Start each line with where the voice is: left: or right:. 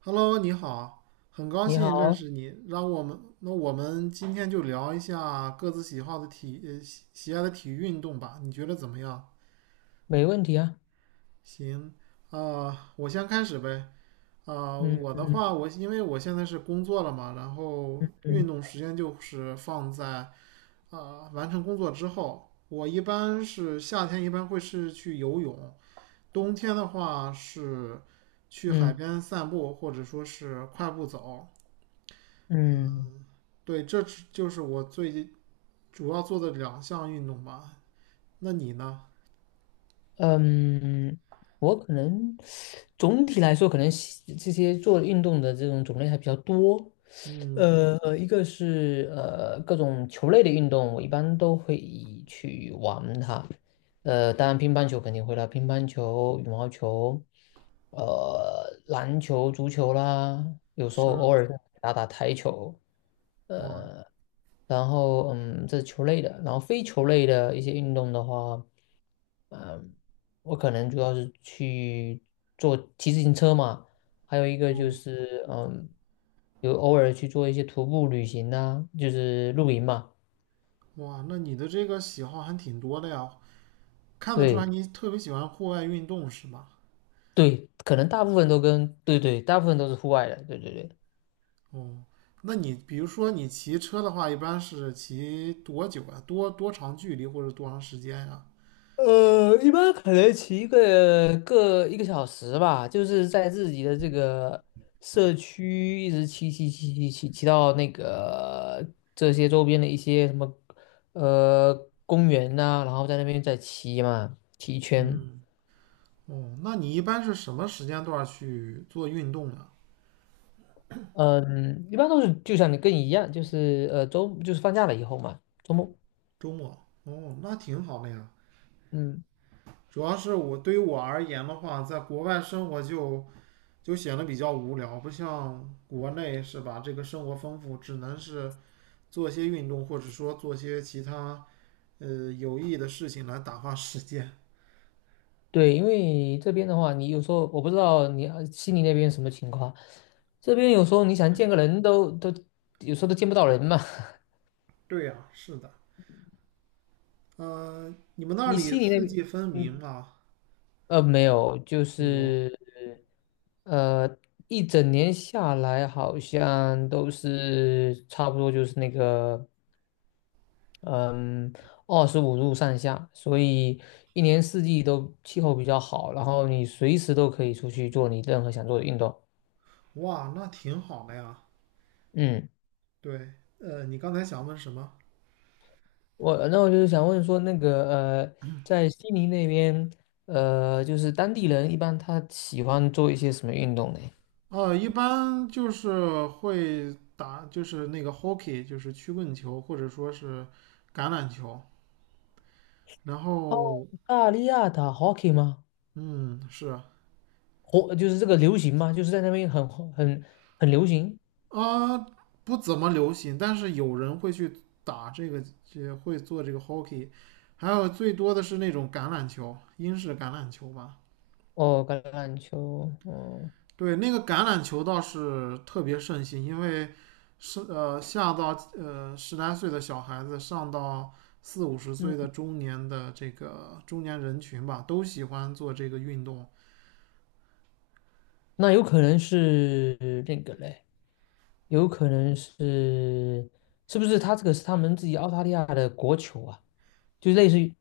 right: Hello，你好，很高
left: 你
right: 兴认
left: 好，
right: 识你。让我们，那我们今天就聊一下各自喜好的喜爱的体育运动吧。你觉得怎么样？
left: 没问题啊。
right: 行，我先开始呗。
left: 嗯
right: 我的
left: 嗯
right: 话，因为我现在是工作了嘛，然后运
left: 嗯
right: 动时间就是放在完成工作之后。我一般是夏天一般会是去游泳，冬天的话是去海
left: 嗯
right: 边散步，或者说是快步走。
left: 嗯
right: 对，这就是我最近主要做的两项运动吧。那你呢？
left: 嗯，我可能总体来说，可能喜这些做运动的这种种类还比较多。
right: 嗯，
left: 一个是各种球类的运动，我一般都会去玩它。呃，当然乒乓球肯定会啦，乒乓球、羽毛球，篮球、足球啦，有时候
right: 是，
left: 偶尔打打台球。
right: 哇，
left: 呃，然后这是球类的，然后非球类的一些运动的话，我可能主要是去做骑自行车嘛，还有一个就
right: 哦，
left: 是有偶尔去做一些徒步旅行呐、就是露营嘛。
right: 哇，那你的这个喜好还挺多的呀，看得出来
left: 对
right: 你特别喜欢户外运动是吧？
left: 对，可能大部分都跟大部分都是户外的，对对对。
right: 哦，那你比如说你骑车的话，一般是骑多久啊？多长距离或者多长时间呀？
left: 一般可能骑一个小时吧，就是在自己的这个社区一直骑到那个这些周边的一些什么呃公园呐、然后在那边再骑嘛，骑一圈。
right: 哦，那你一般是什么时间段去做运动啊？
left: 嗯，一般都是就像你一样，就是就是放假了以后嘛，周末。
right: 周末？哦，那挺好的呀。
left: 嗯。
right: 主要是我对于我而言的话，在国外生活就显得比较无聊，不像国内是吧？这个生活丰富，只能是做些运动，或者说做些其他有意义的事情来打发时间。
left: 对，因为这边的话，你有时候我不知道你悉尼那边什么情况，这边有时候你想见个人都有时候都见不到人嘛。
right: 对呀，是的，嗯、你们那
left: 你
right: 里
left: 悉尼那
right: 四
left: 边，
right: 季分明
left: 嗯，
right: 啊？
left: 没有，就
right: 没有，
left: 是呃，一整年下来好像都是差不多就是那个嗯25度上下，所以一年四季都气候比较好，然后你随时都可以出去做你任何想做的运动。
right: 哇，那挺好的呀。
left: 嗯。
right: 对，你刚才想问什么？
left: 我就是想问说，那个呃，在悉尼那边，就是当地人一般他喜欢做一些什么运动呢？
right: 一般就是会打，就是那个 hockey,就是曲棍球，或者说是橄榄球。然后，
left: 澳大利亚打 hockey 吗？
right: 嗯，是啊，
left: 火就是这个流行吗？就是在那边很很流行。
right: 呃不怎么流行，但是有人会去打这个，也会做这个 hockey。还有最多的是那种橄榄球，英式橄榄球吧。
left: 哦，橄榄球，哦，
right: 对，那个橄榄球倒是特别盛行，因为下到十来岁的小孩子，上到四五十岁
left: 嗯，
right: 的中年的这个中年人群吧，都喜欢做这个运动。
left: 那有可能是那个嘞，有可能是是不是他这个是他们自己澳大利亚的国球啊？就类似于。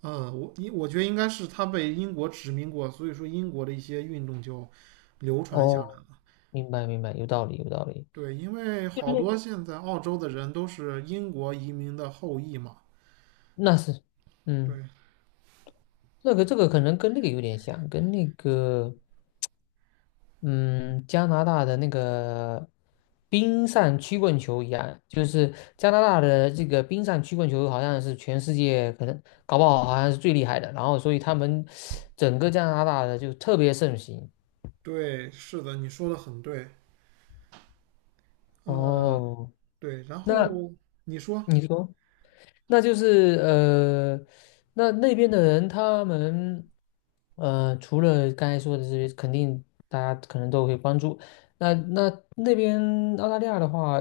right: 我觉得应该是他被英国殖民过，所以说英国的一些运动就流传下
left: 哦，
right: 来了。
left: 明白明白，有道理有道理，
right: 对，因为
left: 就
right: 好
left: 类
right: 多现在澳洲的人都是英国移民的后裔嘛。
left: 那是。嗯。
right: 对，
left: 这个这个可能跟那个有点像，跟那个嗯加拿大的那个冰上曲棍球一样，就是加拿大的这个冰上曲棍球好像是全世界可能搞不好好像是最厉害的，然后所以他们整个加拿大的就特别盛行。
right: 对，是的，你说的很对。呃，
left: 哦，
right: 对，然
left: 那
right: 后你说。
left: 你说？那就是那那边的人他们除了刚才说的这些，肯定大家可能都会关注。那那那边澳大利亚的话，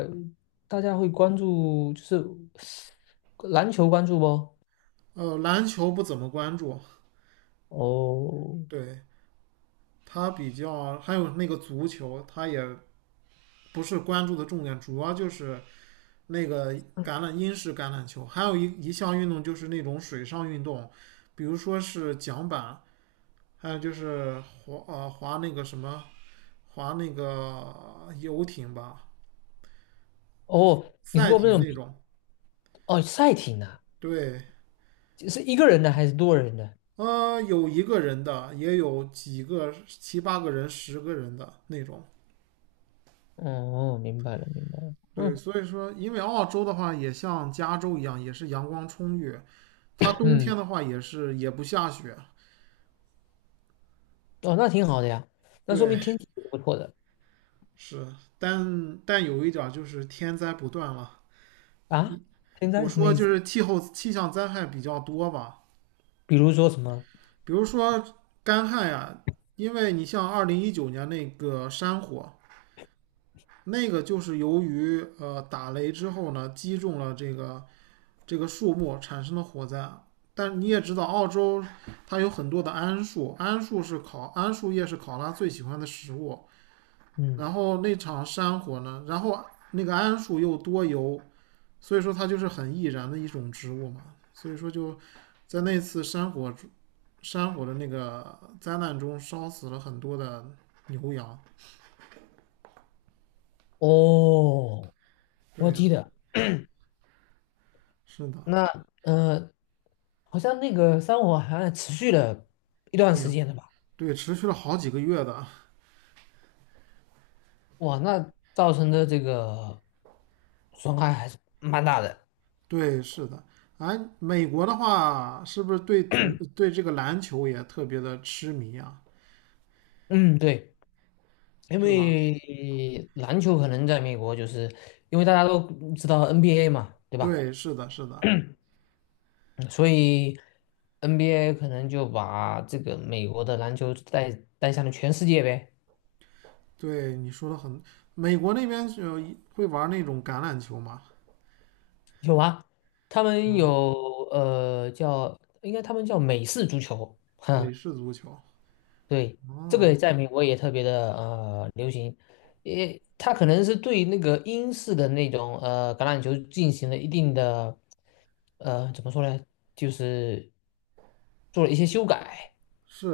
left: 大家会关注就是篮球关注不？
right: 篮球不怎么关注，
left: 哦
right: 对他比较，还有那个足球，他也不是关注的重点，主要就是那个英式橄榄球，还有一项运动就是那种水上运动，比如说是桨板，还有就是滑呃滑那个什么滑那个游艇吧，
left: 哦，你是
right: 赛
left: 说那
right: 艇
left: 种。
right: 那种，
left: 哦赛艇啊，
right: 对。
left: 是一个人的还是多人的？
right: 有一个人的，也有几个七八个人、10个人的那种。
left: 哦，明白了明白了，
right: 对，
left: 嗯
right: 所以说，因为澳洲的话也像加州一样，也是阳光充裕，它冬
left: 嗯。
right: 天的话也不下雪。
left: 哦，那挺好的呀，那说
right: 对，
left: 明天气不错的
right: 是，但有一点儿就是天灾不断了。
left: 啊。天
right: 我
left: 灾什么
right: 说
left: 意
right: 就
left: 思？
right: 是气候气象灾害比较多吧，
left: 比如说什么？
right: 比如说干旱呀，因为你像2019年那个山火，那个就是由于打雷之后呢，击中了这个树木产生的火灾啊。但你也知道，澳洲它有很多的桉树，桉树是考桉树叶是考拉最喜欢的食物。
left: 嗯。
right: 然后那场山火呢，然后那个桉树又多油，所以说它就是很易燃的一种植物嘛。所以说就在那次山火的那个灾难中，烧死了很多的牛羊。
left: 哦，
right: 对
left: 我
right: 呀、
left: 记得
right: 是的，
left: 那呃，好像那个山火好像持续了一段
right: 对
left: 时
right: 呀、
left: 间的吧？
right: 对，持续了好几个月的。
left: 哇，那造成的这个损害还是蛮大的。
right: 对，是的。哎，美国的话，是不是对这个篮球也特别的痴迷啊？
left: 嗯，对，因
right: 是吧？
left: 为篮球可能在美国就是因为大家都知道 NBA 嘛，对吧？
right: 对，是的，是的。
left: 嗯所以 NBA 可能就把这个美国的篮球带向了全世界呗。
right: 对，你说的很。美国那边就会玩那种橄榄球吗？
left: 有啊，他们
right: 嗯，
left: 有叫，应该他们叫美式足球，哈，
right: 美式足球。
left: 对，这个
right: 哦，
left: 在美国也特别的流行，也他可能是对那个英式的那种橄榄球进行了一定的怎么说呢，就是做了一些修改，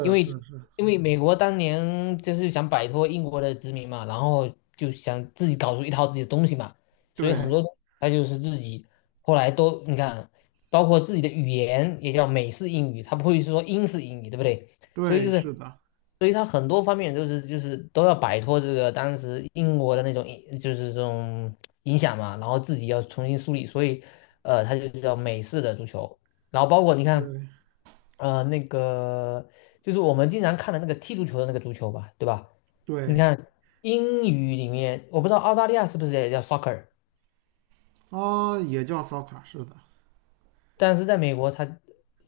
left: 因为
right: 是是，
left: 美国当年就是想摆脱英国的殖民嘛，然后就想自己搞出一套自己的东西嘛，所以很
right: 对
left: 多他就是自己后来都你看，包括自己的语言也叫美式英语，它不会说英式英语，对不对？所以
right: 对，
left: 就是，
right: 是的，
left: 所以他很多方面都是就是都要摆脱这个当时英国的那种就是这种影响嘛，然后自己要重新梳理，所以他就叫美式的足球，然后包括你看，
right: 对
left: 那个就是我们经常看的那个踢足球的那个足球吧，对吧？你
right: 对。
left: 看英语里面，我不知道澳大利亚是不是也叫 soccer，
right: 啊，也叫 soccer,是的。
left: 但是在美国它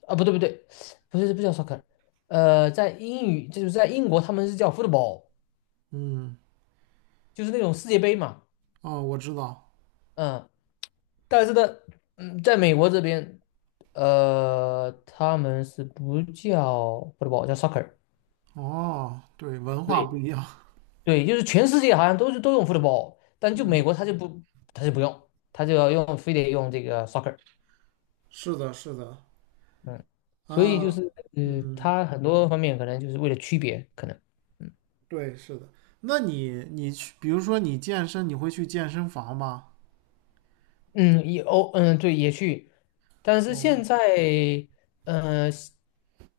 left: 不对不对，不是不叫 soccer，在英语就是在英国他们是叫 football。
right: 嗯，
left: 就是那种世界杯嘛，
right: 哦，我知道。
left: 嗯，但是呢，嗯，在美国这边，他们是不叫 football，叫 soccer，
right: 哦，对，文化不
left: 对
right: 一样。
left: 对，就是全世界好像都是都用 football，但就美
right: 嗯，
left: 国他就不用，他就要用非得用这个 soccer，
right: 是的，是的。
left: 嗯，所以就是
right: 啊嗯，嗯，
left: 他很多方面可能就是为了区别，可能。嗯。
right: 对，是的。那你去，比如说你健身，你会去健身房吗？
left: 哦，嗯，对，也去，但是
right: 哦
left: 现在，嗯，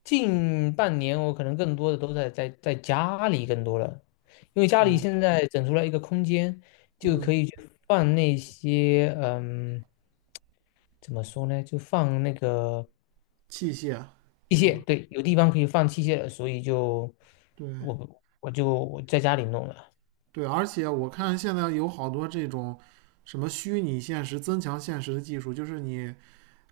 left: 近半年我可能更多的都在家里更多了，因为家里
right: 哦，
left: 现在整出来一个空间，就
right: 嗯，
left: 可以去放那些，嗯，怎么说呢，就放那个
right: 器械
left: 器
right: 是
left: 械，
right: 吧？
left: 对，有地方可以放器械了，所以就
right: 对
left: 我在家里弄了，
right: 对，而且我看现在有好多这种什么虚拟现实、增强现实的技术，就是你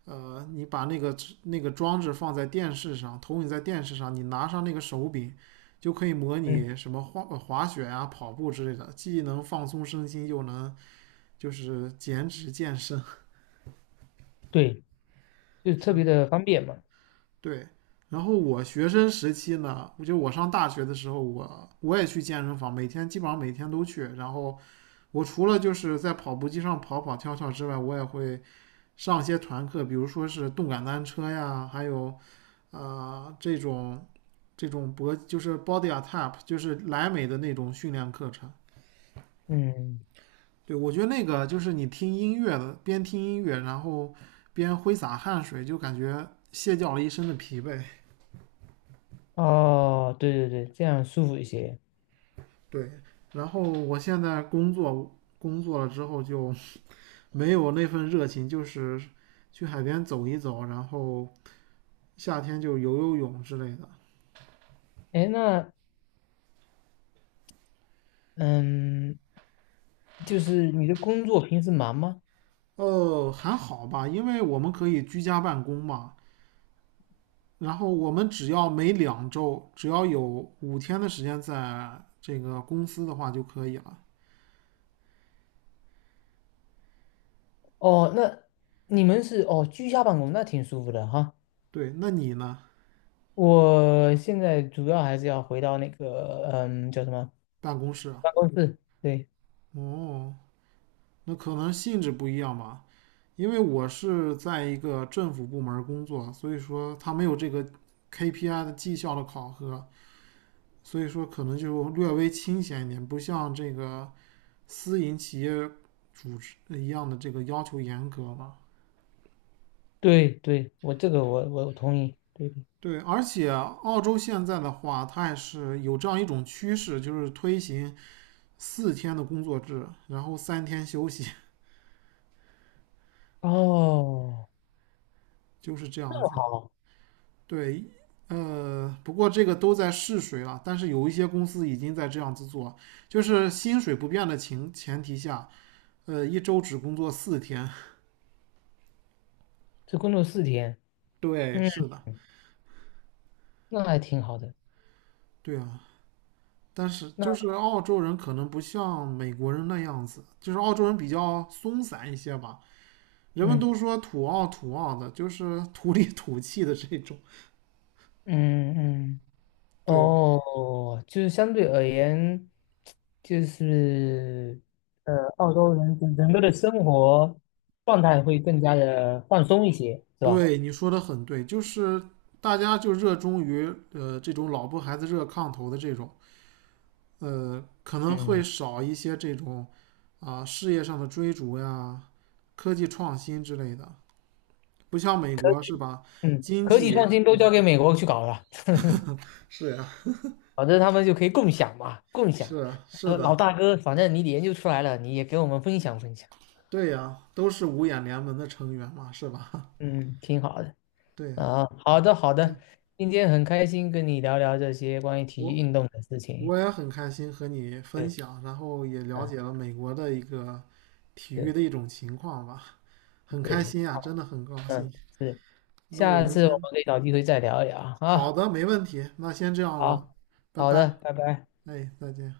right: 呃，你把那个装置放在电视上，投影在电视上，你拿上那个手柄，就可以模
left: 嗯，
right: 拟什么滑雪啊、跑步之类的，既能放松身心，又能就是减脂健身。
left: 对，就 特
right: 是
left: 别的方便嘛，
right: 对，然后我学生时期呢，我上大学的时候，我也去健身房，基本上每天都去。然后我除了就是在跑步机上跑跑跳跳之外，我也会上一些团课，比如说是动感单车呀，还有呃这种这种就是 body ATAP 就是莱美的那种训练课程。
left: 嗯，
right: 对，我觉得那个就是你听音乐的，边听音乐，然后边挥洒汗水，就感觉卸掉了一身的疲惫。
left: 哦，对对对，这样舒服一些。
right: 对，然后我现在工作了之后就没有那份热情，就是去海边走一走，然后夏天就游泳之类的。
left: 哎，诶那嗯，就是你的工作平时忙吗？
right: 哦，还好吧，因为我们可以居家办公嘛。然后我们只要每2周，只要有5天的时间在这个公司的话就可以了。
left: 哦，那你们是。哦居家办公，那挺舒服的哈。
right: 对，那你呢？
left: 我现在主要还是要回到那个叫什么
right: 办公室啊
left: 办公室，对
right: 哦，那可能性质不一样吧。因为我是在一个政府部门工作，所以说它没有这个 KPI 的绩效的考核，所以说可能就略微清闲一点，不像这个私营企业组织一样的这个要求严格嘛。
left: 对对，我这个我同意，对对。
right: 对，而且澳洲现在的话，它也是有这样一种趋势，就是推行四天的工作制，然后3天休息，
left: 哦，
right: 就是这样子。
left: 好，
right: 对，不过这个都在试水了，但是有一些公司已经在这样子做，就是薪水不变的前提下，一周只工作四天。
left: 这工作四天，
right: 对，
left: 嗯，
right: 是的，
left: 那还挺好的。
right: 对啊。但是
left: 那
right: 就是澳洲人可能不像美国人那样子，就是澳洲人比较松散一些吧。人们
left: 嗯
right: 都说土澳土澳的，就是土里土气的这种。
left: 嗯嗯，
right: 对
left: 哦，就是相对而言，就是澳洲人整个的生活状态会更加的放松一些，是吧？
right: 对，你说的很对，就是大家就热衷于这种老婆孩子热炕头的这种。可能会
left: 嗯
right: 少一些这种事业上的追逐呀、科技创新之类的。不像美国是吧？
left: 嗯，
right: 经
left: 科技创
right: 济
left: 新都交给美国去搞了，
right: 是呀，
left: 反正他们就可以共享嘛，共
right: 是
left: 享。
right: 啊是
left: 老
right: 的，
left: 大哥，反正你研究出来了，你也给我们分享分享。
right: 对呀，都是五眼联盟的成员嘛，是吧？
left: 嗯，挺好的。
right: 对呀，
left: 啊，好的好的，
right: 对，
left: 今天很开心跟你聊聊这些关于体育
right: 我
left: 运动的事情。
right: 我也很开心和你分
left: 对，
right: 享，然后也了
left: 嗯，
right: 解了美国的一个体育
left: 对
right: 的一种情况吧，很开
left: 对，
right: 心啊，真的很高兴。
left: 嗯。是。
right: 那我
left: 下
right: 们
left: 次我
right: 先，
left: 们可以找机会再聊一聊
right: 好
left: 啊。
right: 的，没问题，那先这样喽，
left: 好，
right: 拜
left: 好
right: 拜。
left: 的，拜拜。
right: 哎，再见。